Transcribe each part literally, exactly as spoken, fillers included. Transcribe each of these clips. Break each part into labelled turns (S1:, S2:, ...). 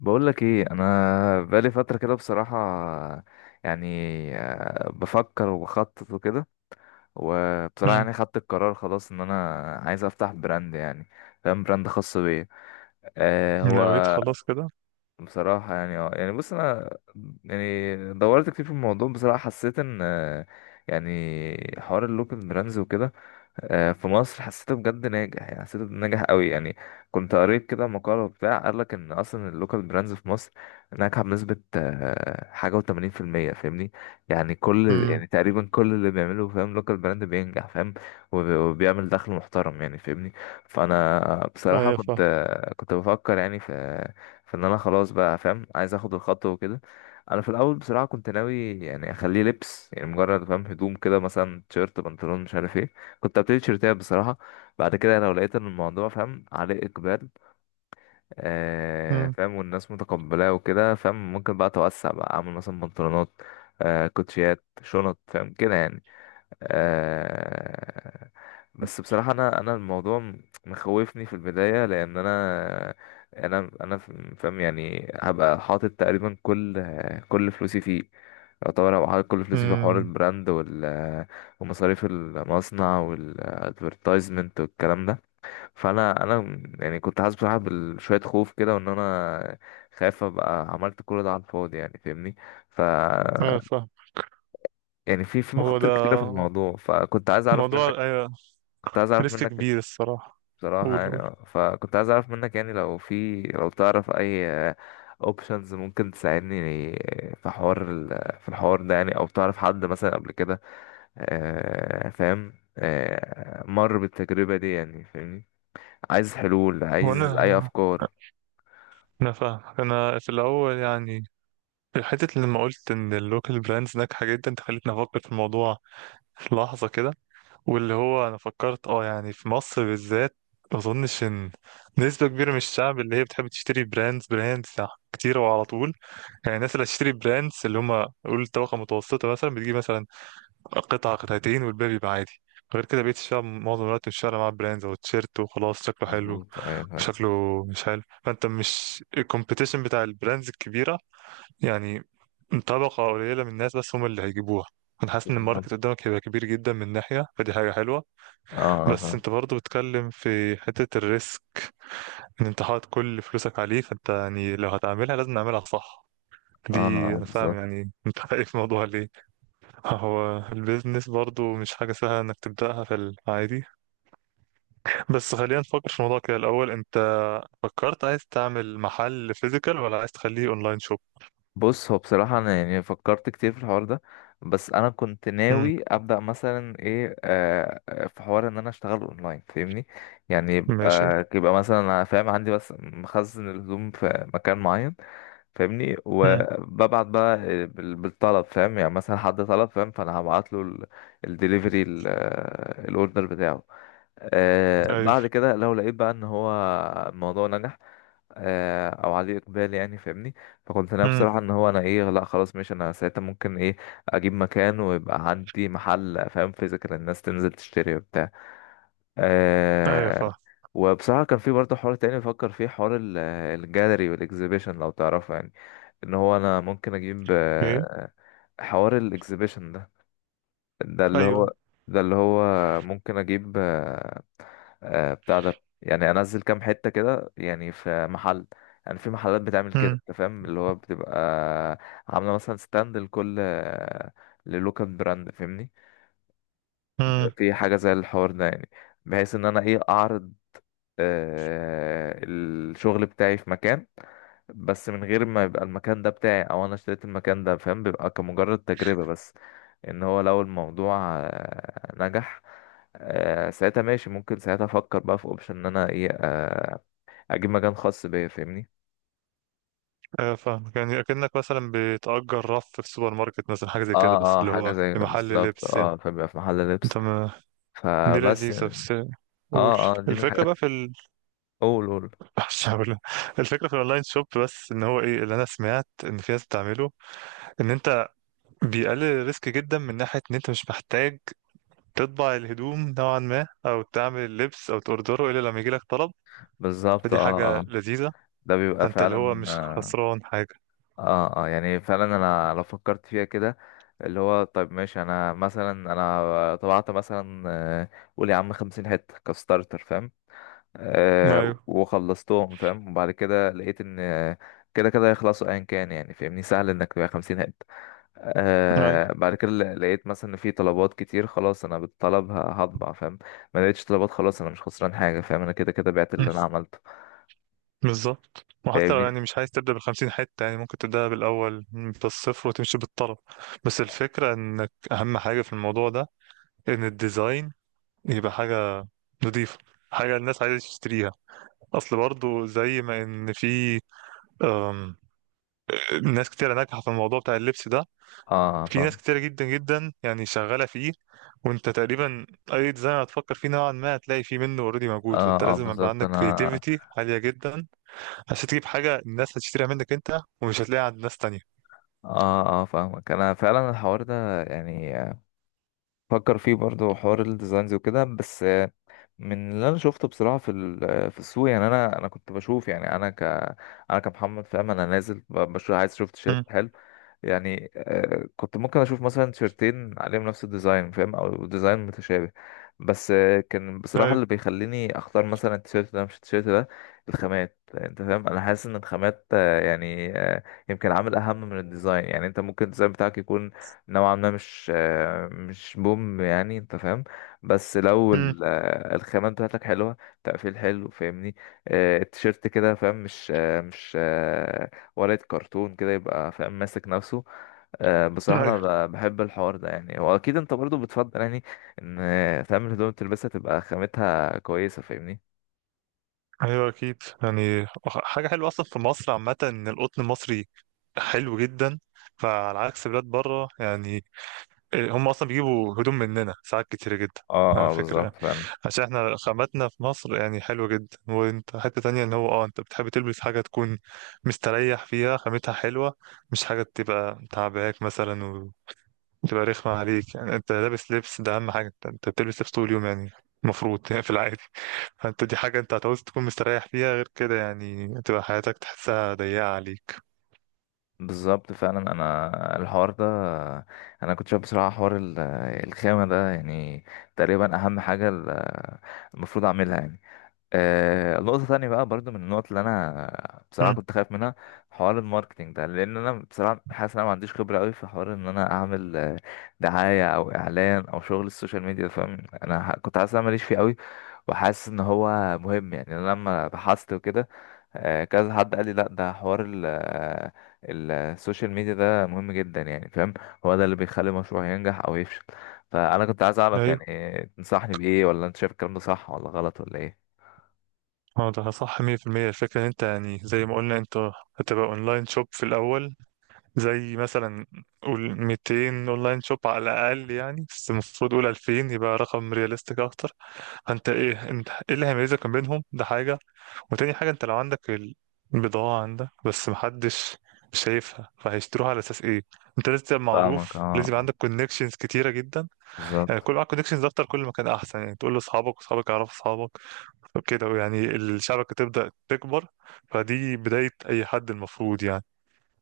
S1: بقول لك ايه، انا بقالي فتره كده بصراحه. يعني آه، بفكر وبخطط وكده. وبصراحه
S2: مم.
S1: يعني خدت القرار خلاص ان انا عايز افتح براند يعني. فاهم، براند خاص بيا. آه هو
S2: نويت خلاص كده.
S1: بصراحة يعني اه يعني بص أنا. يعني دورت كتير في الموضوع، بصراحة حسيت إن آه، يعني حوار اللوكال براندز وكده آه، في مصر، حسيته بجد ناجح، يعني حسيته ناجح قوي يعني. كنت قريت كده مقالة، بتاع قال لك إن أصلا اللوكال براندز في مصر ناجحة بنسبة آه، حاجة وتمانين في المية، فاهمني. يعني كل،
S2: امم،
S1: يعني تقريبا كل اللي بيعمله فاهم لوكال براند بينجح، فاهم. وب- وبيعمل دخل محترم يعني، فاهمني. فأنا بصراحة
S2: ايوه
S1: كنت
S2: فاهم.
S1: آه، كنت بفكر يعني في، فان انا خلاص بقى فاهم عايز اخد الخطوه وكده. انا في الاول بصراحه كنت ناوي يعني اخليه لبس، يعني مجرد فاهم هدوم كده، مثلا تيشيرت بنطلون مش عارف ايه. كنت ابتدي تيشيرتات بصراحه. بعد كده لو لقيت ان الموضوع فاهم عليه اقبال، آه
S2: امم.
S1: فاهم، والناس متقبلاه وكده، فاهم، ممكن بقى اتوسع بقى اعمل مثلا بنطلونات، آه كوتشيات، شنط، فاهم كده يعني. آه بس بصراحة أنا أنا الموضوع م- مخوفني في البداية، لأن أنا أنا أنا ف- فاهم يعني هبقى حاطط تقريبا كل كل فلوسي فيه. يعتبر هبقى حاطط كل فلوسي في حوار
S2: امم،
S1: البراند وال ومصاريف المصنع والادفرتايزمنت والكلام ده. فأنا أنا م- يعني كنت حاسس بصراحة بشوية خوف كده، وإن أنا خايف أبقى عملت كل ده على الفاضي يعني، فاهمني. ف
S2: ايوه فاهم.
S1: يعني في في
S2: هو
S1: مخاطر
S2: ده
S1: كتيرة في الموضوع، فكنت عايز أعرف
S2: موضوع،
S1: منك
S2: ايوه
S1: كنت عايز اعرف
S2: ريسك
S1: منك
S2: كبير الصراحه.
S1: بصراحة
S2: قول
S1: يعني.
S2: قول.
S1: آه. فكنت عايز اعرف منك يعني لو في لو تعرف اي اوبشنز ممكن تساعدني في حوار ال- في الحوار ده، يعني، او تعرف حد مثلا قبل كده آه، فاهم، آه، مر بالتجربة دي يعني، فاهمني. عايز حلول،
S2: هو
S1: عايز اي
S2: انا
S1: افكار.
S2: انا فاهم. انا في الاول يعني، في الحته اللي لما قلت ان اللوكال براندز ناجحه جدا انت خليتني افكر في الموضوع في لحظه كده، واللي هو انا فكرت اه يعني في مصر بالذات ما اظنش ان نسبه كبيره من الشعب اللي هي بتحب تشتري براندز براندز كتير وعلى طول. يعني الناس اللي هتشتري براندز، اللي هم قول طبقه متوسطه مثلا، بتجيب مثلا قطعه قطعتين والباقي بيبقى عادي. غير كده بقيت الشعب معظم الوقت مش فارق معاه براندز او تيشيرت وخلاص شكله حلو
S1: مظبوط، ايوه فاهم.
S2: شكله مش حلو، فانت مش الكومبيتيشن بتاع البراندز الكبيره يعني، طبقه قليله من الناس بس هم اللي هيجيبوها. انا حاسس ان
S1: بالظبط،
S2: الماركت قدامك هيبقى كبير جدا من ناحيه، فدي حاجه حلوه.
S1: اه
S2: بس
S1: اه،
S2: انت برضو بتتكلم في حتة الريسك ان انت حاطط كل فلوسك عليه، فانت يعني لو هتعملها لازم نعملها صح
S1: اه
S2: دي.
S1: آه،
S2: انا فاهم
S1: بالظبط.
S2: يعني انت خايف من الموضوع ليه. هو البيزنس برضو مش حاجة سهلة انك تبدأها في العادي. بس خلينا نفكر في الموضوع كده الاول، انت فكرت عايز تعمل محل فيزيكال ولا عايز تخليه اونلاين شوب؟
S1: بص، هو بصراحة أنا يعني فكرت كتير في الحوار ده، بس أنا كنت
S2: امم.
S1: ناوي أبدأ مثلا إيه آه آه، في حوار إن أنا أشتغل أونلاين، فاهمني، يعني
S2: ماشي.
S1: يبقى يبقى مثلا أنا فاهم عندي بس مخزن الهدوم في مكان معين، فاهمني،
S2: امم.
S1: وببعت بقى بال- بالطلب، فاهم، يعني مثلا حد طلب فاهم، فأنا هبعت له الدليفري، الأوردر بتاعه. آه بعد
S2: ايوه.
S1: كده لو لقيت بقى إن هو الموضوع نجح، آه، او عليه اقبال يعني، فاهمني. فكنت ناوي
S2: امم.
S1: بصراحه ان هو انا ايه، لا خلاص ماشي انا ساعتها ممكن ايه اجيب مكان ويبقى عندي محل، فاهم، فيزيكال، الناس تنزل تشتري وبتاع.
S2: ايوه
S1: أه.
S2: فاهم.
S1: وبصراحه كان في برضه حوار تاني بفكر فيه، حوار ال- الجاليري والاكزيبيشن، لو تعرفه، يعني ان هو انا ممكن اجيب
S2: ايه.
S1: آه، حوار الاكزيبيشن ده، ده اللي
S2: ايوه.
S1: هو ده اللي هو ممكن اجيب آه، آه، بتاع ده يعني، انزل كام حته كده، يعني في محل، يعني في محلات بتعمل كده، انت فاهم اللي هو بتبقى عامله مثلا ستاند لكل آه، للوكال براند، فاهمني،
S2: امم.
S1: بيبقى في حاجه زي الحوار ده يعني، بحيث ان انا ايه اعرض آه، الشغل بتاعي في مكان، بس من غير ما يبقى المكان ده بتاعي او انا اشتريت المكان ده، فاهم، بيبقى كمجرد تجربه بس، ان هو لو الموضوع آه، نجح، آه، ساعتها ماشي، ممكن ساعتها افكر بقى في اوبشن ان انا ايه آه، اجيب مكان خاص بيا، فاهمني.
S2: آه، فاهمك، يعني أكنك مثلا بتأجر رف في السوبر ماركت مثلا، حاجة زي كده
S1: اه
S2: بس
S1: اه،
S2: اللي
S1: حاجه
S2: هو
S1: زي
S2: لمحل
S1: بالظبط،
S2: لبس يعني.
S1: اه، فبيبقى في محل لبس.
S2: انت ما دي
S1: فبس
S2: لذيذة،
S1: اه.
S2: بس قول.
S1: اه دي من
S2: الفكرة
S1: الحاجات.
S2: بقى في ال...
S1: اول، قول.
S2: مش هقول. الفكرة في الأونلاين شوب بس إن هو إيه اللي أنا سمعت إن في ناس بتعمله، إن أنت بيقلل ريسك جدا من ناحية إن أنت مش محتاج تطبع الهدوم نوعا ما أو تعمل اللبس أو تأوردره إلا لما يجيلك طلب.
S1: بالظبط،
S2: فدي
S1: اه
S2: حاجة
S1: اه،
S2: لذيذة،
S1: ده بيبقى
S2: أنت اللي هو
S1: فعلا
S2: مش
S1: اه
S2: خسران حاجة.
S1: اه آه، يعني فعلا انا لو فكرت فيها كده، اللي هو طيب ماشي انا مثلا انا طبعت مثلا آه، قول يا عم خمسين حته كستارتر، فاهم، آه
S2: أيوه.
S1: وخلصتهم، فاهم، وبعد كده لقيت ان آه، كده كده هيخلصوا ايا كان يعني، فاهمني، سهل انك تبيع خمسين هات.
S2: أيوه
S1: آه بعد كده ل- لقيت مثلا ان في طلبات كتير، خلاص انا بالطلب ه- هطبع، فاهم. ما لقيتش طلبات، خلاص انا مش خسران حاجه، فاهم، انا كده كده بعت اللي انا عملته،
S2: بالظبط، وحتى لو
S1: فاهمني.
S2: يعني مش عايز تبدأ بالخمسين حتة يعني ممكن تبدأ بالأول بالصفر وتمشي بالطلب. بس الفكرة إنك أهم حاجة في الموضوع ده إن الديزاين يبقى حاجة نضيفة، حاجة الناس عايزة تشتريها. أصل برضو زي ما إن في أم، ناس كتيرة ناجحة في الموضوع بتاع اللبس ده.
S1: اه
S2: في ناس
S1: فاهم.
S2: كتيرة جدا جدا يعني شغالة فيه، وانت تقريبا أي ديزاين هتفكر فيه نوعا ما هتلاقي فيه منه اوريدي موجود، وانت
S1: اه اه،
S2: لازم يبقى
S1: بالظبط،
S2: عندك
S1: انا
S2: كرياتيفيتي عالية جدا عشان تجيب حاجة الناس هتشتريها منك أنت ومش هتلاقيها عند ناس تانية.
S1: اه اه فاهمك. انا فعلا الحوار ده يعني فكر فيه برضو، حوار الديزاينز وكده، بس آه، من اللي انا شفته بصراحه في ال- في السوق، يعني انا انا كنت بشوف، يعني انا ك انا كمحمد فاهم، انا نازل ب- بشوف عايز اشوف تيشيرت
S2: مم.
S1: حلو، يعني آه، كنت ممكن اشوف مثلا تيشرتين عليهم نفس الديزاين، فاهم، او ديزاين متشابه، بس آه، كان بصراحة
S2: أيوه.
S1: اللي بيخليني اختار مثلا التيشيرت ده مش التيشيرت ده الخامات. انت فاهم، انا حاسس ان الخامات آه، يعني آه، يمكن عامل اهم من الديزاين، يعني انت ممكن الديزاين بتاعك يكون نوعا ما مش آه، مش بوم، يعني انت فاهم، بس لو
S2: مم.
S1: ال- آه، الخامات بتاعتك حلوة، تقفيل حلو، فاهمني، آه، التيشيرت كده، فاهم، مش آه، مش آه، ورقة كرتون كده، يبقى فاهم ماسك نفسه. آه، بصراحة أنا
S2: أيوه.
S1: ب- بحب الحوار ده يعني، وأكيد أنت برضو بتفضل يعني، إن فاهم الهدوم تلبسها تبقى خامتها كويسة، فاهمني.
S2: أيوه أكيد، يعني حاجة حلوة أصلا في مصر عامة إن القطن المصري حلو جدا. فعلى عكس بلاد بره يعني هم أصلا بيجيبوا هدوم مننا ساعات كتيرة جدا،
S1: اه
S2: على
S1: اه،
S2: فكرة يعني،
S1: بالظبط فعلا.
S2: عشان احنا خاماتنا في مصر يعني حلوة جدا. وانت حتة تانية ان هو اه انت بتحب تلبس حاجة تكون مستريح فيها خامتها حلوة، مش حاجة تبقى تعباك مثلا، تبقى رخمة عليك. يعني انت لابس لبس ده اهم حاجة، انت انت بتلبس لبس طول اليوم يعني، المفروض يعني في العادي. فانت دي حاجة انت هتعوز تكون مستريح فيها، غير كده يعني تبقى حياتك تحسها ضيقة عليك.
S1: بالظبط فعلا أنا الحوار ده، أنا كنت شايف بصراحة حوار ال- الخامة ده، يعني تقريبا أهم حاجة ال- المفروض أعملها يعني. آه نقطة تانية بقى برضو من النقط اللي أنا بصراحة
S2: امم.
S1: كنت خايف منها، حوار الماركتينج ده، لأن أنا بصراحة حاسس إن أنا ما عنديش خبرة أوي في حوار إن أنا أعمل آه، دعاية أو إعلان أو شغل السوشيال ميديا، فاهم. أنا ح- كنت حاسس إن أنا ماليش فيه أوي، وحاسس إن هو مهم، يعني أنا لما بحثت وكده آه، كذا حد قال لي، لأ ده حوار ال آه، ال- السوشيال ميديا ده مهم جدا يعني، فاهم، هو ده اللي بيخلي مشروع ينجح أو يفشل. فأنا كنت عايز أعرف
S2: ايوه.
S1: يعني تنصحني بإيه، ولا أنت شايف الكلام ده صح ولا غلط ولا إيه؟
S2: هو ده صح مية في المية. الفكرة ان انت يعني زي ما قلنا انت هتبقى اونلاين شوب في الاول، زي مثلا قول ميتين اونلاين شوب على الاقل يعني، بس المفروض قول ألفين يبقى رقم رياليستيك اكتر. فانت ايه، انت ايه اللي هيميزك ما بينهم، ده حاجة. وتاني حاجة انت لو عندك ال- البضاعة عندك بس محدش شايفها فهيشتروها على اساس ايه؟ انت لازم تبقى
S1: فاهمك، اه
S2: معروف، لازم يبقى
S1: آه،
S2: عندك كونكشنز كتيرة جدا. يعني
S1: بالظبط.
S2: كل معاك كونكشنز اكتر كل ما كان احسن، يعني تقول لاصحابك واصحابك يعرفوا اصحابك وكده، يعني الشبكة تبدأ تكبر. فدي بداية اي حد المفروض يعني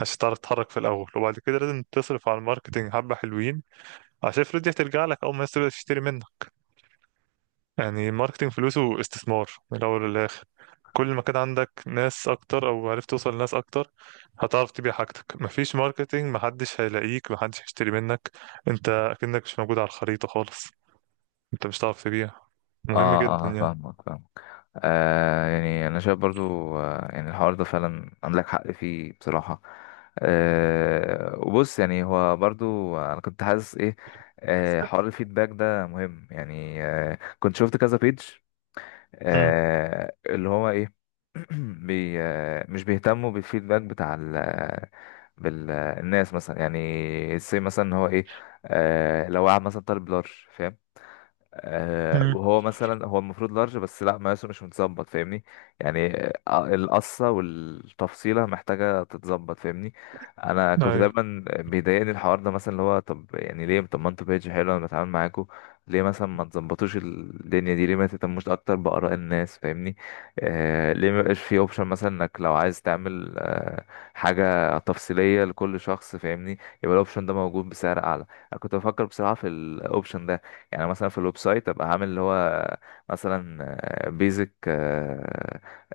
S2: عشان تعرف تتحرك في الاول. وبعد كده لازم تصرف على الماركتنج حبة حلوين، عشان الفلوس دي هترجع لك اول ما الناس تبدأ تشتري منك. يعني الماركتينج فلوسه استثمار من الأول للآخر. كل ما كان عندك ناس أكتر أو عرفت توصل لناس أكتر هتعرف تبيع حاجتك. مفيش ماركتينج، محدش هيلاقيك، محدش هيشتري منك، أنت أكنك مش موجود على الخريطة خالص، أنت مش هتعرف تبيع. مهم
S1: اه اه
S2: جدا
S1: آه،
S2: يعني.
S1: فاهمك فاهمك. آه يعني انا شايف برضو آه يعني الحوار ده فعلا عندك حق فيه، بصراحة. آه وبص، يعني هو برضو انا كنت حاسس ايه، آه حوار الفيدباك ده مهم يعني، آه كنت شفت كذا بيج
S2: مم.
S1: آه اللي هو ايه، بي آه مش بيهتموا بالفيدباك بتاع ال آه، بالناس مثلا يعني، زي مثلا هو ايه، آه لو واحد مثلا طالب لارج فاهم، آه،
S2: مم.
S1: وهو مثلا هو المفروض لارج، بس لا مقاسه مش متظبط، فاهمني، يعني آه، القصة والتفصيلة محتاجة تتظبط، فاهمني. انا كنت
S2: أيوه.
S1: دايما بيضايقني الحوار ده، مثلا اللي هو طب يعني ليه، طب ما انتوا بيج حلو انا بتعامل معاكوا، ليه مثلا ما تظبطوش الدنيا دي، ليه ما تهتموش اكتر بآراء الناس، فاهمني. آه ليه ما يبقاش في اوبشن مثلا انك لو عايز تعمل آه حاجة تفصيلية لكل شخص، فاهمني، يبقى الاوبشن ده موجود بسعر اعلى. انا كنت بفكر بصراحة في الاوبشن ده، يعني مثلا في الويب سايت ابقى عامل اللي هو مثلا بيزك،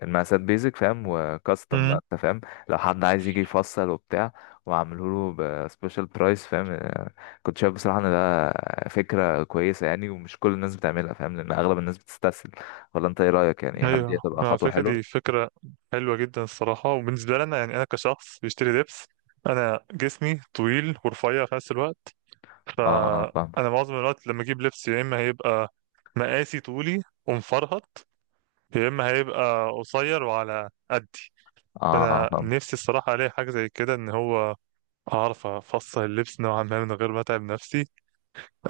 S1: المقاسات بيزك، فاهم، وكاستم بقى
S2: مم.
S1: انت فاهم، لو حد عايز يجي يفصل وبتاع وعامله له بسبيشال برايس، فاهم. آه، كنت شايف بصراحة ان ده فكرة كويسة يعني، ومش كل الناس بتعملها فاهم، لان اغلب الناس بتستسهل. ولا انت ايه رأيك، يعني هل دي
S2: أيوه
S1: هتبقى
S2: على
S1: خطوة
S2: فكرة،
S1: حلوة؟
S2: دي فكرة حلوة جدا الصراحة. وبالنسبة لنا يعني أنا كشخص بيشتري لبس، أنا جسمي طويل ورفيع في نفس الوقت،
S1: اه اه فاهم.
S2: فانا معظم الوقت لما اجيب لبس يا اما هيبقى مقاسي طولي ومفرهط، يا اما هيبقى قصير وعلى قدي.
S1: اه اه
S2: فانا
S1: فاهم.
S2: نفسي الصراحه الاقي حاجه زي كده ان هو اعرف افصل اللبس نوعا ما من غير ما اتعب نفسي.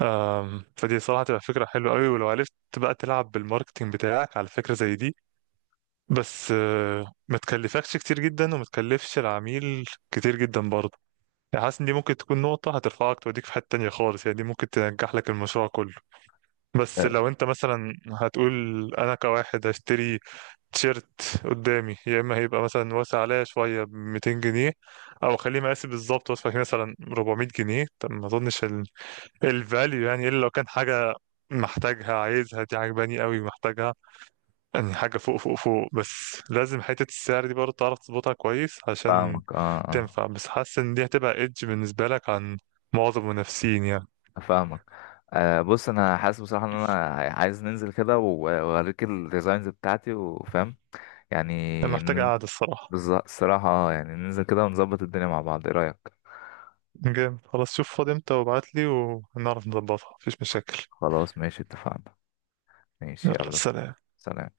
S2: أم، فدي صراحه تبقى فكره حلوه قوي، ولو عرفت بقى تلعب بالماركتينج بتاعك على فكره زي دي، بس أه، ما تكلفكش كتير جدا وما تكلفش العميل كتير جدا برضه، يعني حاسس ان دي ممكن تكون نقطه هترفعك توديك في حته تانية خالص، يعني دي ممكن تنجح لك المشروع كله.
S1: آه،
S2: بس
S1: آه،
S2: لو انت مثلا هتقول انا كواحد هشتري تيشيرت قدامي يا اما هيبقى مثلا واسع عليا شويه ب ميتين جنيه، او اخليه مقاسي بالظبط واسع فيه مثلا اربعمية جنيه، طب ما اظنش ال... الفاليو يعني الا لو كان حاجه محتاجها عايزها، دي عجباني قوي محتاجها، يعني حاجه فوق فوق فوق. بس لازم حته السعر دي برضه تعرف تظبطها كويس عشان
S1: فاهمك. اه اه
S2: تنفع. بس حاسس ان دي هتبقى ايدج بالنسبه لك عن معظم المنافسين يعني.
S1: فاهمك. آه بص انا حاسس بصراحه ان انا عايز ننزل كده و- واوريك الديزاينز بتاعتي، وفاهم يعني،
S2: انا محتاج
S1: ن-
S2: قاعده الصراحه.
S1: بالظبط. الصراحه آه، يعني ننزل كده ونظبط الدنيا مع بعض، ايه رايك؟
S2: جامد خلاص، شوف فاضي امتى وابعتلي وهنعرف نظبطها، مفيش مشاكل.
S1: خلاص ماشي، اتفقنا. ماشي،
S2: يلا
S1: يلا.
S2: سلام.
S1: سلام.